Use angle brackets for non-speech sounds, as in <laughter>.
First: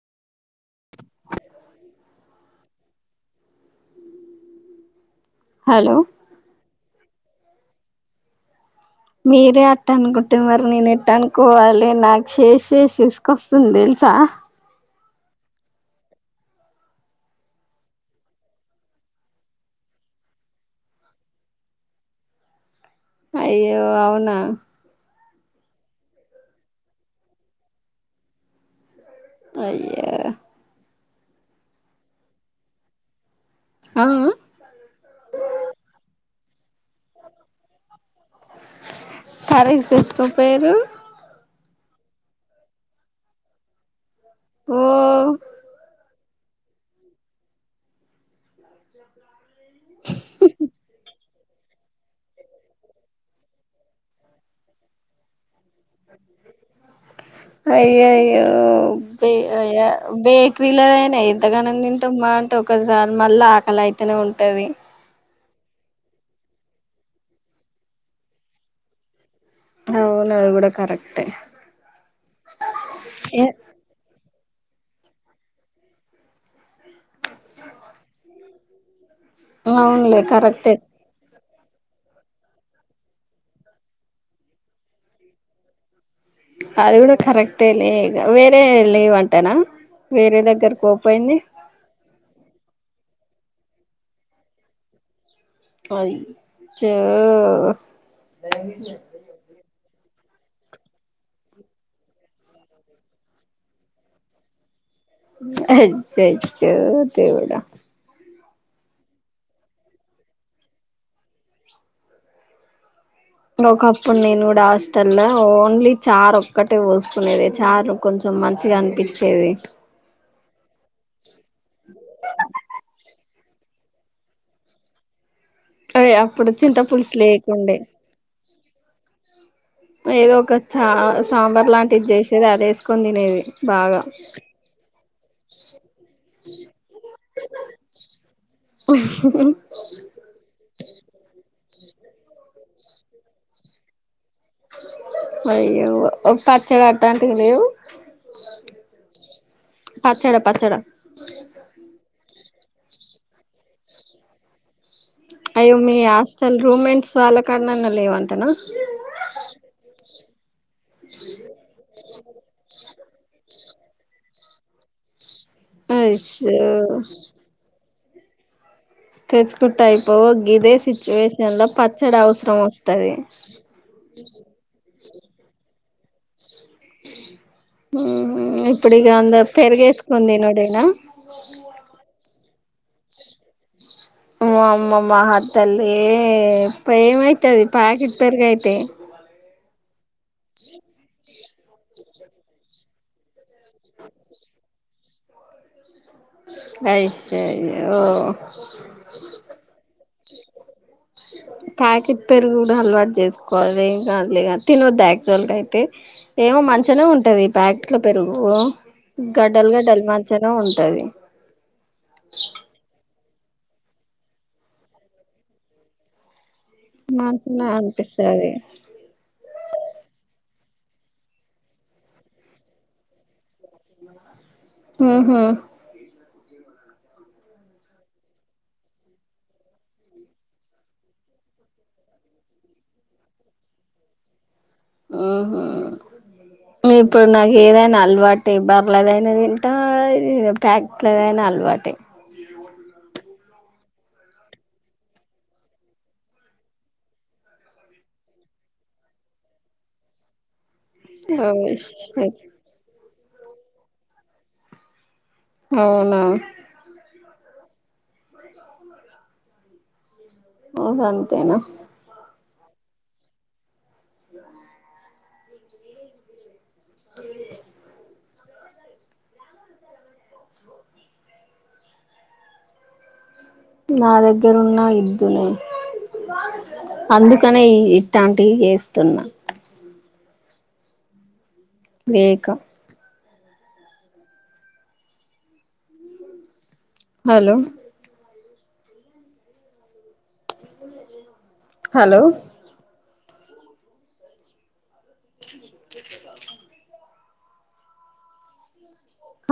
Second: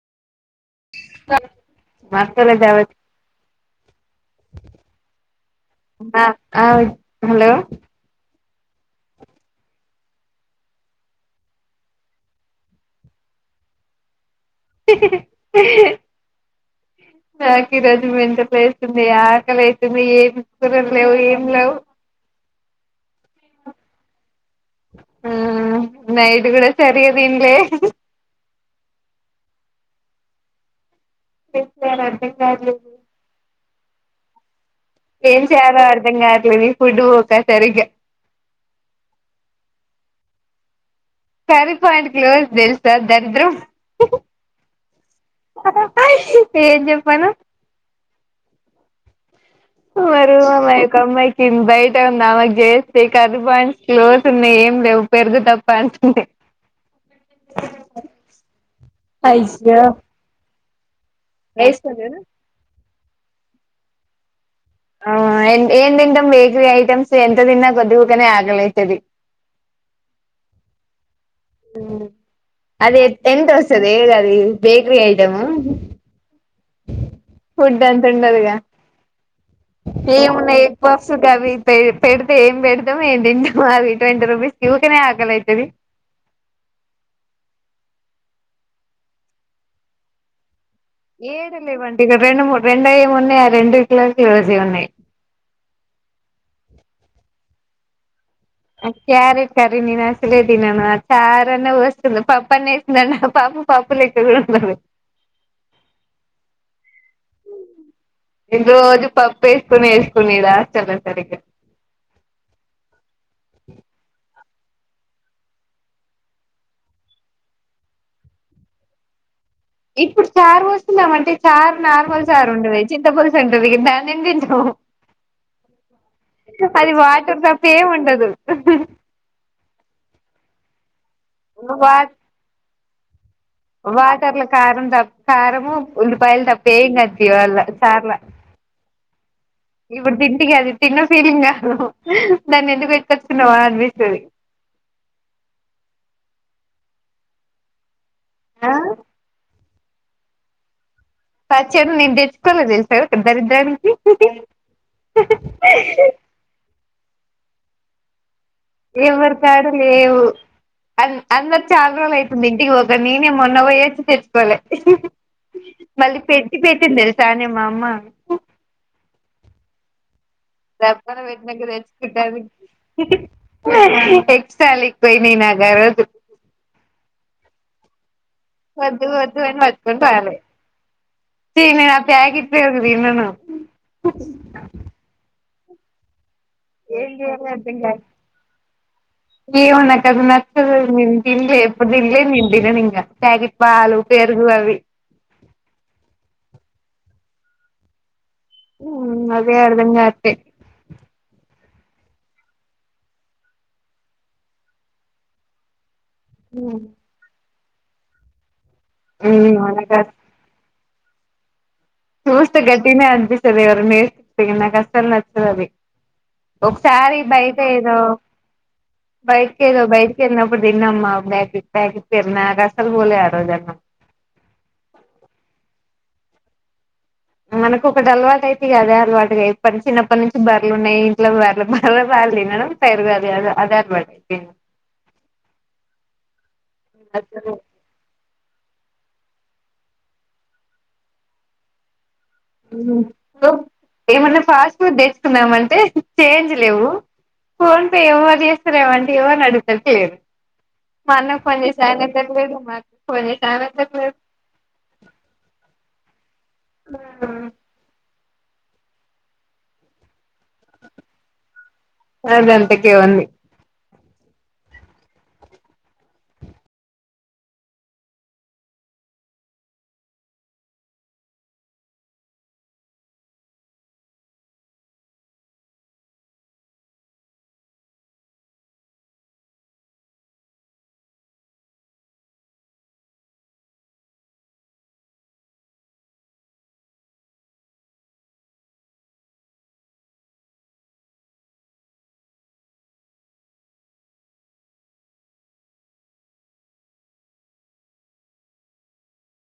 అ మాకలజ హలో ఆ ఆ హలో మీరే అట్ట అనుకుంటే మరి నేను ఎట్ట అనుకోవాలి నాకు చేసిసి విసుకొస్తుంది దెలుసా ఇ ఇహ నాకు ఈ రోజు ఎంత వేస్తుంది ఆకలివెతుంది ఏ కూరలు లేవు ఏం లేవు అయ్యో అవునా ఆ నైట్ గూడా సరిగ తిన్లే అయ్యో చెప్పాఅంటి సార్లు ఆ అ ఏం చేయాలో అర్థం కావ ట్లేదు పొడ్డు బోక సరిగ్గా తు పేరు కర్రీ పాయింట్ క్లోజ్ దెల్సా దరిద్రం ఓ ఆ పా పాయి ఏం జె ప్పను మరు మామా అమ్మాయి తింద బయ ఆమెకు జేస్తే కర్రీ పాయింట్స్ క్లోస్ ఉన్నాయి ఏం లేవు పెరుగు తప్ అయ్యయ్యో బి అయ్య బి క్విలైన్ ఎంతగానం రైస్ కదా దింటంమ్మా అంటేట ఒక దాన్ మల్ల ఆకలి అయితేనే ఉంటది ఆ ఏ ఏం తింటాం బేకరీ ఐటెమ్స్ ఎంత దిన్నా పోద్దిగుకనే ఆకలైతది. అవును అది గూడా కరె హ్మ్ అది ఎ ఎంత వస్తది ఏది అది బేకరీ ఐటము, ఫుడ్ అంత ఉండదు గా ఏ అవునులే మున్నయి కరెక్టే ఎగ్ పప్స్ గవి పె పెడితే ఏం పెడతాం ఏం తింటం అది ట్వంటీ రూపీస్ కి వుకనే ఆకలి అయితది. అది గుడా కరెక్టేలే ఇగ వేరే లేవ్ అంటనా వేరే దగ్గర ఏడ లేవంట ఇగ రెండు మూడు రెండు అయ్యామ్ - ఉన్నాయి ఆ రెండిట్ల క్లోజ్ యే ఉన్నయి. అయ్యో ఆ క్యారెట్ కర్ నేను తిన అసలే తినను ఆ చారాన్న వోసుకున్న పప్పు అన్న ఎసుకుదం అంటే పప్పు పప్పు లెక్క కూడా ఉండది. అయ్యయ్యో దేవుడా, నేను రోజు పప్పు వేసుకొనే వేసుకోనేద హాస్టల్లో సరిగ్గా ఈడ హాస్టల్ ల ఓన్లీ చార్ ఒక్కటే వోసుకునేది చార్ కొంచెం మంచిగా అనిపించేది, ఇప్పుడ్ చార్ వోస్ కుందాం అంటే చార్ నార్మల్ చార్ ఉండదె చింతపులుసు ఉంటది. దాన్ని ఎం తింటవ్ అదే అప్పుడు చింత అది పులుసు వాటర్ తప్ప లేకుండే ఏమ్ ఉండదు. చాస్ సాంబార్ వా లాంటిది చేసేది అదే ఎస్ కొని తినేది. బాగా వాటర్ల కారం తక్ కారము ఉల్లిపాయలు తప్ప ఎం కనిపివ్వవు అల్ల చార్ల ఇప్పుడు తింటే ఇగ అది తిన్న ఫీలింగ్ కాదు దాన్ని ఎందుకు పెట్టుకచ్చుకున్నామ అనిపిస్తది. అయ్యో ఒ పచ్చడి అట్టంటివి లేవు, ఆ పచ్చడా పచ్చడా పచ్చడి నేన్ దేన్ చ్చుకోలే తెల్సా ఇక్కడ దరిద్రానికి హిహి హా అయ్యో మీ హాస్టెల్ రూమ్మేట్స్ వాల్ల కానాన్న లేవ ఎవరి కాడ లేవు. అన్ అందరు చాలా రోలు అయితుంది ఇంటికి పోగ్ ఇగ నేనే మొన్న ఓయచ్చి తెచ్చుకోలే హి హి మళ్ళీ పెట్టి పెట్టింది అయ్యో తెలుసానే మా అమ్మ, తెచ్చుకుంటా అయిపో దప్పన వెట్నక్క తెచ్చుకుంటా వస్తది ఎక్స్ట్రా అల్లికిపోయినాయి నాక్ ఆ రోజు ఆ ఇం ఇప్పుడు ఇగ వద్దు వద్దు అందర్ అని పట్టుకొని పెరుగేసుకుని రాలే తినుడేనా? వేం తినను మా అమ్మ మహత్ తల్లి ఏ ఏం చేయాలో పేమైతది అర్థం కాదు పాకిట్ పెరుగయితె నాకది నచ్చదు నేను తిన్లే ఎప్పుడు తిన్లే నేను తినను ఇంక ప్యాకిట్ పాలు పెరుగు అవి అయిప్యా ఇంగ ఓ ఉ అదే అడుగ్ వెంగాతె ప్యాకెట్ పెరుగు కూడ అలవాటు చేసుకోవె ఏం కాదులే గ తినొద్దు యాక్చువల్ గా అయితే ఏమో మంచిగనే ఉంటది ప్యాకెట్లో పెరుగు గడ్డల్ గడ్డల్ మంచిగనే ఉం టది చూస్తే గట్టిగనే అనిపిస్ తది నే <unintelligible> నాక్ అస్సల్ నచ్చదది. ఒకసారి బయట మంచిగనే ఏదో అనిపిస్తది బయటకేదో బయటికెల్నప్ అప్పుడ్ తిన్నామ్మ ప్యాకిట్ ప్యాకిట్ పెరుగు నాకస్సల్ పోలే ఆరోజు అన్నం ఉహు మనకు ఒకటి అలవాటు అయితే ఇగ అదే అలవాటుగా ఇప్ప చిన్నప్పటి నుంచి బర్లున్నాయి. ఇంట్లో బర్లు బర్రె పాల్ తినడం పెరుగు అది అదె అదే అలవాటు అయిపోయింది ఇప్పుడు అసలు నాకు ఏదైనా అలవాటయిదా అలాగైనా తింటా ఇగ ప్యాకిట్లదైన అలవాటె. ఊ ఏమన్నా ఫాస్ట్ ఫుడ్ తెచ్చుకుందామంటె చేంజ్ లెవు ఫోన్ పే ఎవరు చేస్తారు ఏం అంటె ఎవరిని అడుగుతా చేయరు మా అన్నక్ ఓ ఫోన్ చేసినా అయినంక షట్ ఎట్ల చేద్దామా అని పోని టైమ్ ఎట్ల పో అవునా ఆ ఔనంతెనా తెచ్చేవన్ని నా దగ్గరున్న ఇద్దునే మేక హలో హలో చె